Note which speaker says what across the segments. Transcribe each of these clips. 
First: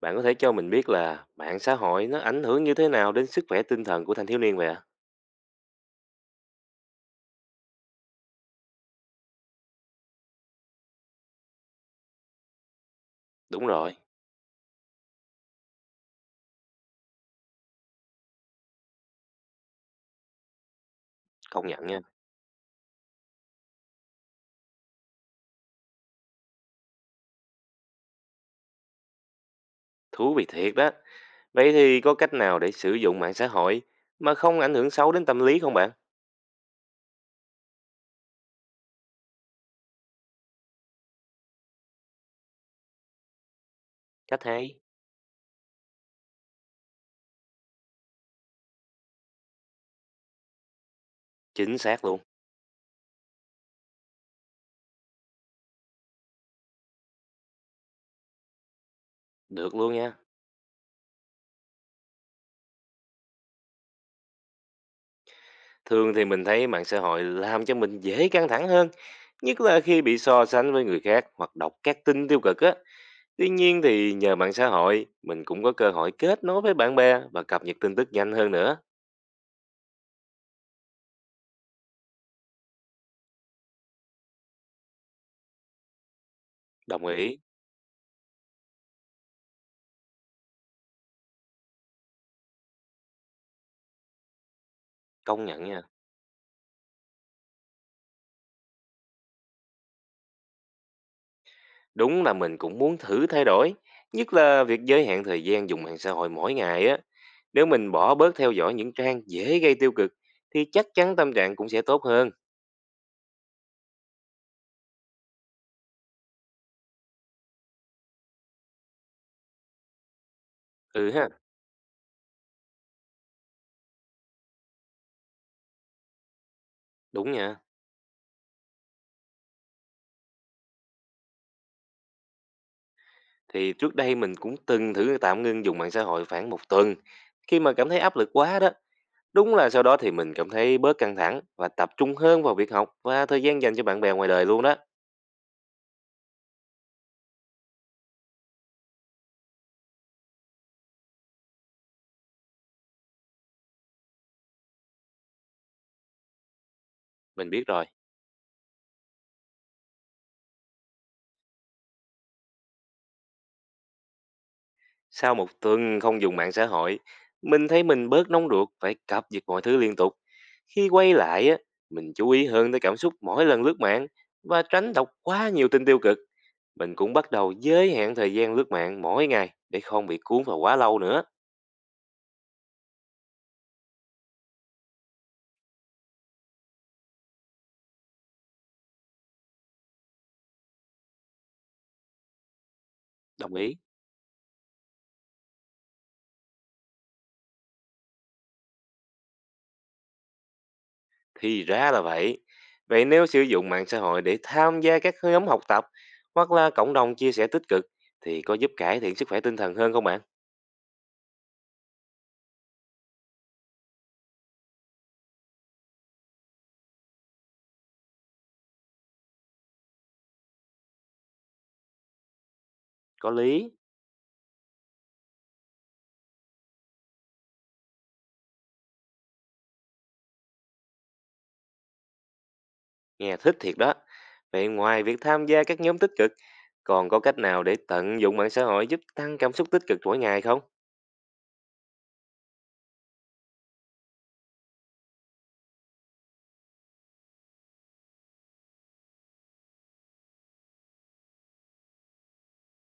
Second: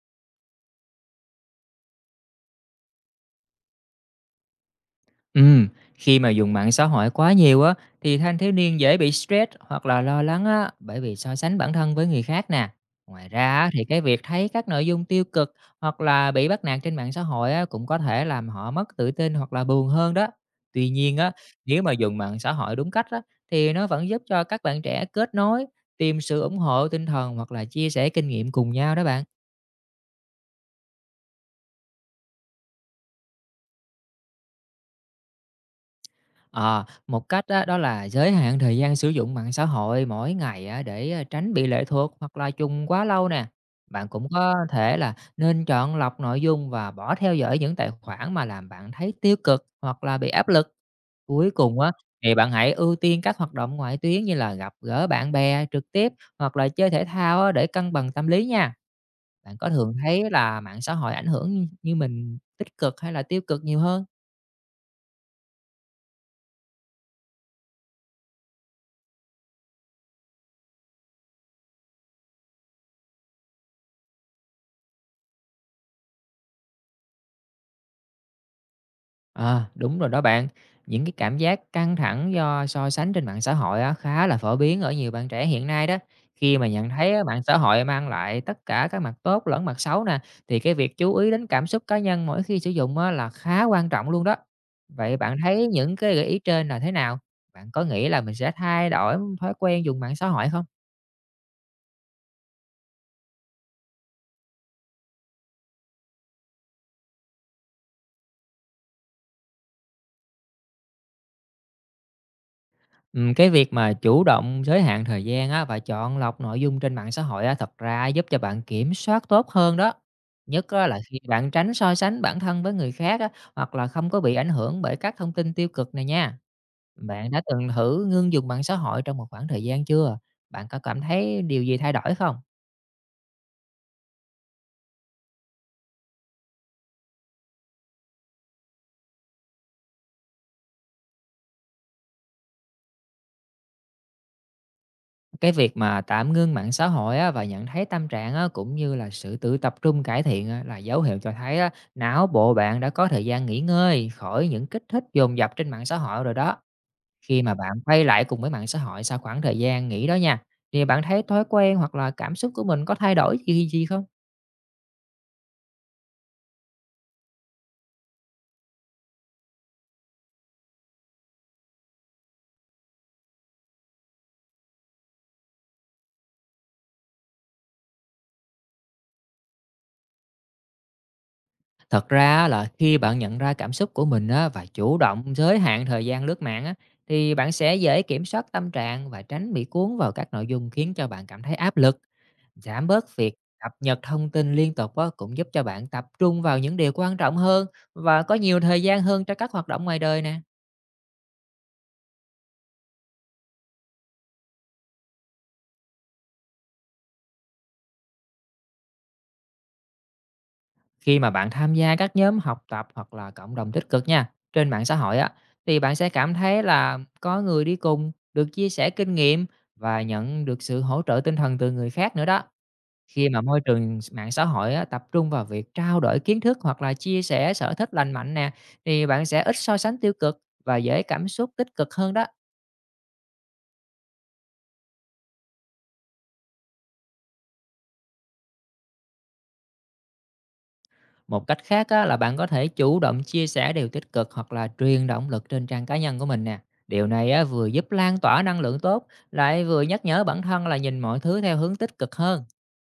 Speaker 1: Bạn có thể cho mình biết là mạng xã hội nó ảnh hưởng như thế nào đến sức khỏe tinh thần của thanh thiếu niên vậy ạ?
Speaker 2: Ừm, khi mà dùng mạng xã hội quá nhiều á thì thanh thiếu niên dễ bị stress hoặc là lo lắng á, bởi vì so sánh bản thân với người khác nè. Ngoài ra
Speaker 1: Đúng
Speaker 2: á, thì
Speaker 1: rồi,
Speaker 2: cái việc thấy các nội dung tiêu cực hoặc là bị bắt nạt trên mạng xã hội á cũng có thể làm họ mất tự tin hoặc là buồn hơn đó. Tuy nhiên á,
Speaker 1: công
Speaker 2: nếu
Speaker 1: nhận
Speaker 2: mà
Speaker 1: nha,
Speaker 2: dùng mạng xã hội đúng cách á, thì nó vẫn giúp cho các bạn trẻ kết nối, tìm sự ủng hộ tinh thần hoặc là chia sẻ kinh nghiệm cùng nhau đó bạn.
Speaker 1: thú vị thiệt đó. Vậy thì có cách nào để sử dụng mạng xã hội mà không ảnh hưởng xấu đến tâm lý không bạn?
Speaker 2: Ờ, một cách á, đó là giới hạn thời gian sử dụng mạng xã hội mỗi ngày á, để tránh bị lệ thuộc hoặc là dùng quá lâu nè. Bạn cũng
Speaker 1: Cách
Speaker 2: có
Speaker 1: hay,
Speaker 2: thể là nên chọn lọc nội dung và bỏ theo dõi những tài khoản mà làm bạn thấy tiêu cực hoặc là bị áp lực. Cuối
Speaker 1: chính
Speaker 2: cùng á,
Speaker 1: xác luôn,
Speaker 2: thì bạn hãy ưu tiên các hoạt động ngoại tuyến như là gặp gỡ bạn bè trực tiếp hoặc là chơi thể thao á, để cân bằng tâm lý nha. Bạn có
Speaker 1: được
Speaker 2: thường
Speaker 1: luôn nha.
Speaker 2: thấy là mạng xã hội ảnh hưởng như như mình tích cực hay là tiêu cực nhiều hơn?
Speaker 1: Thường thì mình thấy mạng xã hội làm cho mình dễ căng thẳng hơn, nhất là khi bị so sánh với người khác hoặc đọc các tin tiêu cực á. Tuy nhiên thì nhờ mạng xã hội, mình cũng có cơ hội kết nối với bạn bè và cập nhật tin tức nhanh hơn nữa.
Speaker 2: À, đúng rồi đó bạn. Những cái cảm giác căng thẳng do so sánh trên mạng xã hội á, khá là phổ biến ở nhiều bạn trẻ hiện nay đó. Khi mà nhận
Speaker 1: Đồng
Speaker 2: thấy á,
Speaker 1: ý,
Speaker 2: mạng xã hội mang lại tất cả các mặt tốt lẫn mặt xấu nè, thì cái việc chú ý đến cảm xúc cá nhân mỗi khi sử dụng á, là khá quan trọng luôn đó. Vậy bạn
Speaker 1: công nhận
Speaker 2: thấy
Speaker 1: nha.
Speaker 2: những cái gợi ý trên là thế nào? Bạn có nghĩ là mình sẽ thay đổi thói quen dùng mạng xã hội không?
Speaker 1: Đúng là mình cũng muốn thử thay đổi, nhất là việc giới hạn thời gian dùng mạng xã hội mỗi ngày á. Nếu mình bỏ bớt theo dõi những trang dễ gây tiêu cực thì chắc chắn tâm trạng cũng sẽ tốt hơn.
Speaker 2: Cái việc mà chủ động giới hạn thời gian á, và chọn lọc nội dung trên mạng xã hội á, thật ra giúp cho bạn kiểm soát tốt hơn đó. Nhất á là
Speaker 1: Ừ
Speaker 2: khi
Speaker 1: ha,
Speaker 2: bạn tránh so sánh bản thân với người khác á, hoặc là không có bị ảnh hưởng bởi các thông tin tiêu cực này nha. Bạn
Speaker 1: đúng
Speaker 2: đã
Speaker 1: nha.
Speaker 2: từng thử ngưng dùng mạng xã hội trong một khoảng thời gian chưa? Bạn có cảm thấy điều gì thay đổi không?
Speaker 1: Thì trước đây mình cũng từng thử tạm ngưng dùng mạng xã hội khoảng một tuần. Khi mà cảm thấy áp lực quá đó, đúng là sau đó thì mình cảm thấy bớt căng thẳng và tập trung hơn vào việc học và thời gian dành cho bạn bè ngoài đời luôn đó.
Speaker 2: Cái việc mà tạm ngưng mạng xã hội á, và nhận thấy tâm trạng á, cũng như là sự tự tập trung cải thiện á, là dấu hiệu cho thấy á, não bộ bạn đã có thời gian nghỉ ngơi khỏi những kích thích dồn dập trên mạng xã hội rồi đó. Khi
Speaker 1: Mình
Speaker 2: mà
Speaker 1: biết
Speaker 2: bạn
Speaker 1: rồi.
Speaker 2: quay lại cùng với mạng xã hội sau khoảng thời gian nghỉ đó nha, thì bạn thấy thói quen hoặc là cảm xúc của mình có thay đổi gì gì không?
Speaker 1: Sau một tuần không dùng mạng xã hội, mình thấy mình bớt nóng ruột phải cập nhật mọi thứ liên tục. Khi quay lại á, mình chú ý hơn tới cảm xúc mỗi lần lướt mạng và tránh đọc quá nhiều tin tiêu cực. Mình cũng bắt đầu giới hạn thời gian lướt mạng mỗi ngày để không bị cuốn vào quá lâu nữa.
Speaker 2: Thật ra á, là khi bạn nhận ra cảm xúc của mình á, và chủ động giới hạn thời gian lướt mạng á, thì bạn sẽ dễ kiểm soát tâm trạng và tránh bị cuốn vào các nội dung khiến cho bạn cảm thấy áp lực. Giảm bớt việc
Speaker 1: Đồng
Speaker 2: cập
Speaker 1: ý.
Speaker 2: nhật thông tin liên tục á, cũng giúp cho bạn tập trung vào những điều quan trọng hơn và có nhiều thời gian hơn cho các hoạt động ngoài đời nè.
Speaker 1: Thì ra là vậy. Vậy nếu sử dụng mạng xã hội để tham gia các nhóm học tập hoặc là cộng đồng chia sẻ tích cực thì có giúp cải thiện sức khỏe tinh thần hơn không bạn?
Speaker 2: Khi mà bạn tham gia các nhóm học tập hoặc là cộng đồng tích cực nha, trên mạng xã hội á, thì bạn sẽ cảm thấy là có người đi cùng, được chia sẻ kinh nghiệm và nhận được sự hỗ trợ tinh thần từ người khác nữa đó. Khi
Speaker 1: Có
Speaker 2: mà môi
Speaker 1: lý.
Speaker 2: trường mạng xã hội á, tập trung vào việc trao đổi kiến thức hoặc là chia sẻ sở thích lành mạnh nè, thì bạn sẽ ít so sánh tiêu cực và dễ cảm xúc tích cực hơn đó.
Speaker 1: Nghe thích thiệt đó. Vậy ngoài việc tham gia các nhóm tích cực, còn có cách nào để tận dụng mạng xã hội giúp tăng cảm xúc tích cực mỗi ngày không?
Speaker 2: Một cách khác á, là bạn có thể chủ động chia sẻ điều tích cực hoặc là truyền động lực trên trang cá nhân của mình nè. Điều này á, vừa giúp lan tỏa năng lượng tốt, lại vừa nhắc nhở bản thân là nhìn mọi thứ theo hướng tích cực hơn.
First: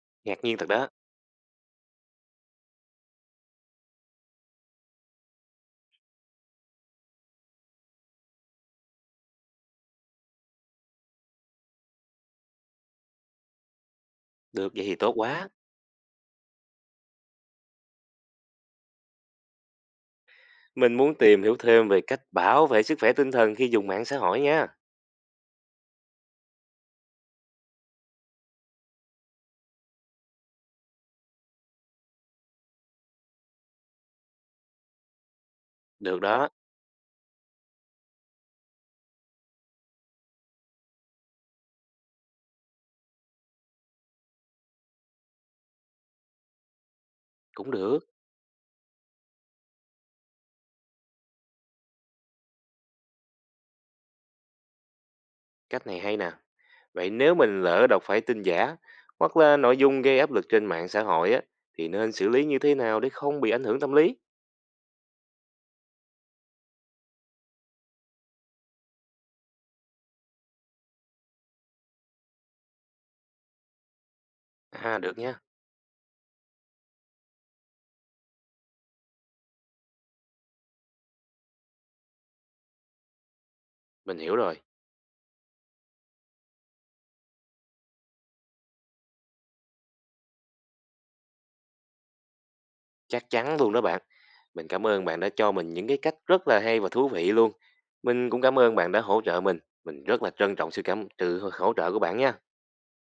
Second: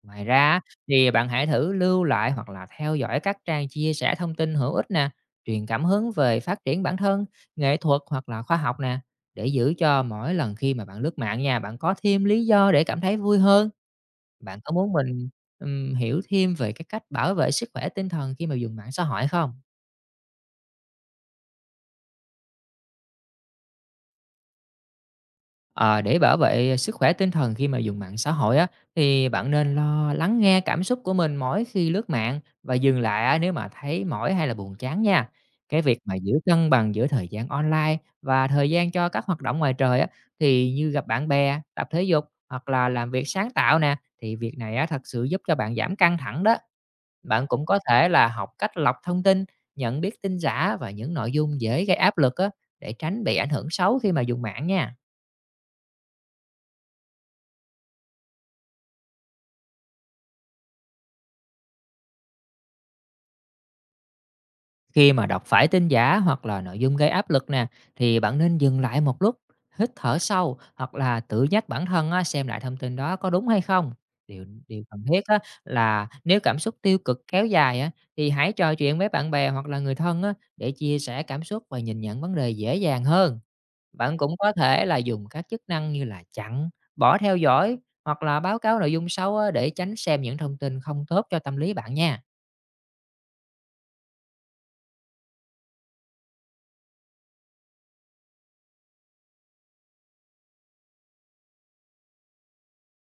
Speaker 2: Ngoài
Speaker 1: Ngạc
Speaker 2: ra
Speaker 1: nhiên
Speaker 2: á,
Speaker 1: thật đó.
Speaker 2: thì bạn hãy thử lưu lại hoặc là theo dõi các trang chia sẻ thông tin hữu ích nè, truyền cảm hứng về phát triển bản thân, nghệ thuật hoặc là khoa học nè, để giữ cho mỗi lần khi mà bạn lướt mạng nha, bạn có thêm lý do để cảm thấy vui hơn. Bạn có
Speaker 1: Được vậy
Speaker 2: muốn
Speaker 1: thì tốt
Speaker 2: mình,
Speaker 1: quá.
Speaker 2: hiểu thêm về cái cách bảo vệ sức khỏe tinh thần khi mà dùng mạng xã hội không?
Speaker 1: Mình muốn tìm hiểu thêm về cách bảo vệ sức khỏe tinh thần khi dùng mạng xã hội nha.
Speaker 2: Ờ, để bảo vệ sức khỏe tinh thần khi mà dùng mạng xã hội á, thì bạn nên lo lắng nghe cảm xúc của mình mỗi khi lướt mạng và dừng lại á, nếu mà thấy mỏi hay là buồn chán nha. Cái việc mà
Speaker 1: Được
Speaker 2: giữ
Speaker 1: đó,
Speaker 2: cân bằng giữa thời gian online và thời gian cho các hoạt động ngoài trời á, thì như gặp bạn bè, tập thể dục hoặc là làm việc sáng tạo nè, thì việc này á thật sự giúp cho bạn giảm căng thẳng đó. Bạn cũng
Speaker 1: cũng
Speaker 2: có
Speaker 1: được.
Speaker 2: thể là học cách lọc thông tin, nhận biết tin giả và những nội dung dễ gây áp lực á, để tránh bị ảnh hưởng xấu khi mà dùng mạng nha.
Speaker 1: Cách này hay nè. Vậy nếu mình lỡ đọc phải tin giả hoặc là nội dung gây áp lực trên mạng xã hội á, thì nên xử lý như thế nào để không bị ảnh hưởng tâm lý?
Speaker 2: Khi mà đọc phải tin giả hoặc là nội dung gây áp lực nè, thì bạn nên dừng lại một lúc, hít thở sâu hoặc là tự nhắc bản thân á, xem lại thông tin đó có đúng hay không. Điều điều
Speaker 1: À,
Speaker 2: cần
Speaker 1: được
Speaker 2: thiết á,
Speaker 1: nha.
Speaker 2: là nếu cảm xúc tiêu cực kéo dài á, thì hãy trò chuyện với bạn bè hoặc là người thân á, để chia sẻ cảm xúc và nhìn nhận vấn đề dễ dàng hơn. Bạn
Speaker 1: Mình
Speaker 2: cũng
Speaker 1: hiểu
Speaker 2: có
Speaker 1: rồi.
Speaker 2: thể là dùng các chức năng như là chặn, bỏ theo dõi hoặc là báo cáo nội dung xấu á, để tránh xem những thông tin không tốt cho tâm lý bạn nha.
Speaker 1: Chắc chắn luôn đó bạn. Mình cảm ơn bạn đã cho mình những cái cách rất là hay và thú vị luôn. Mình cũng cảm ơn bạn đã hỗ trợ mình. Mình rất là trân trọng sự hỗ trợ của bạn nha.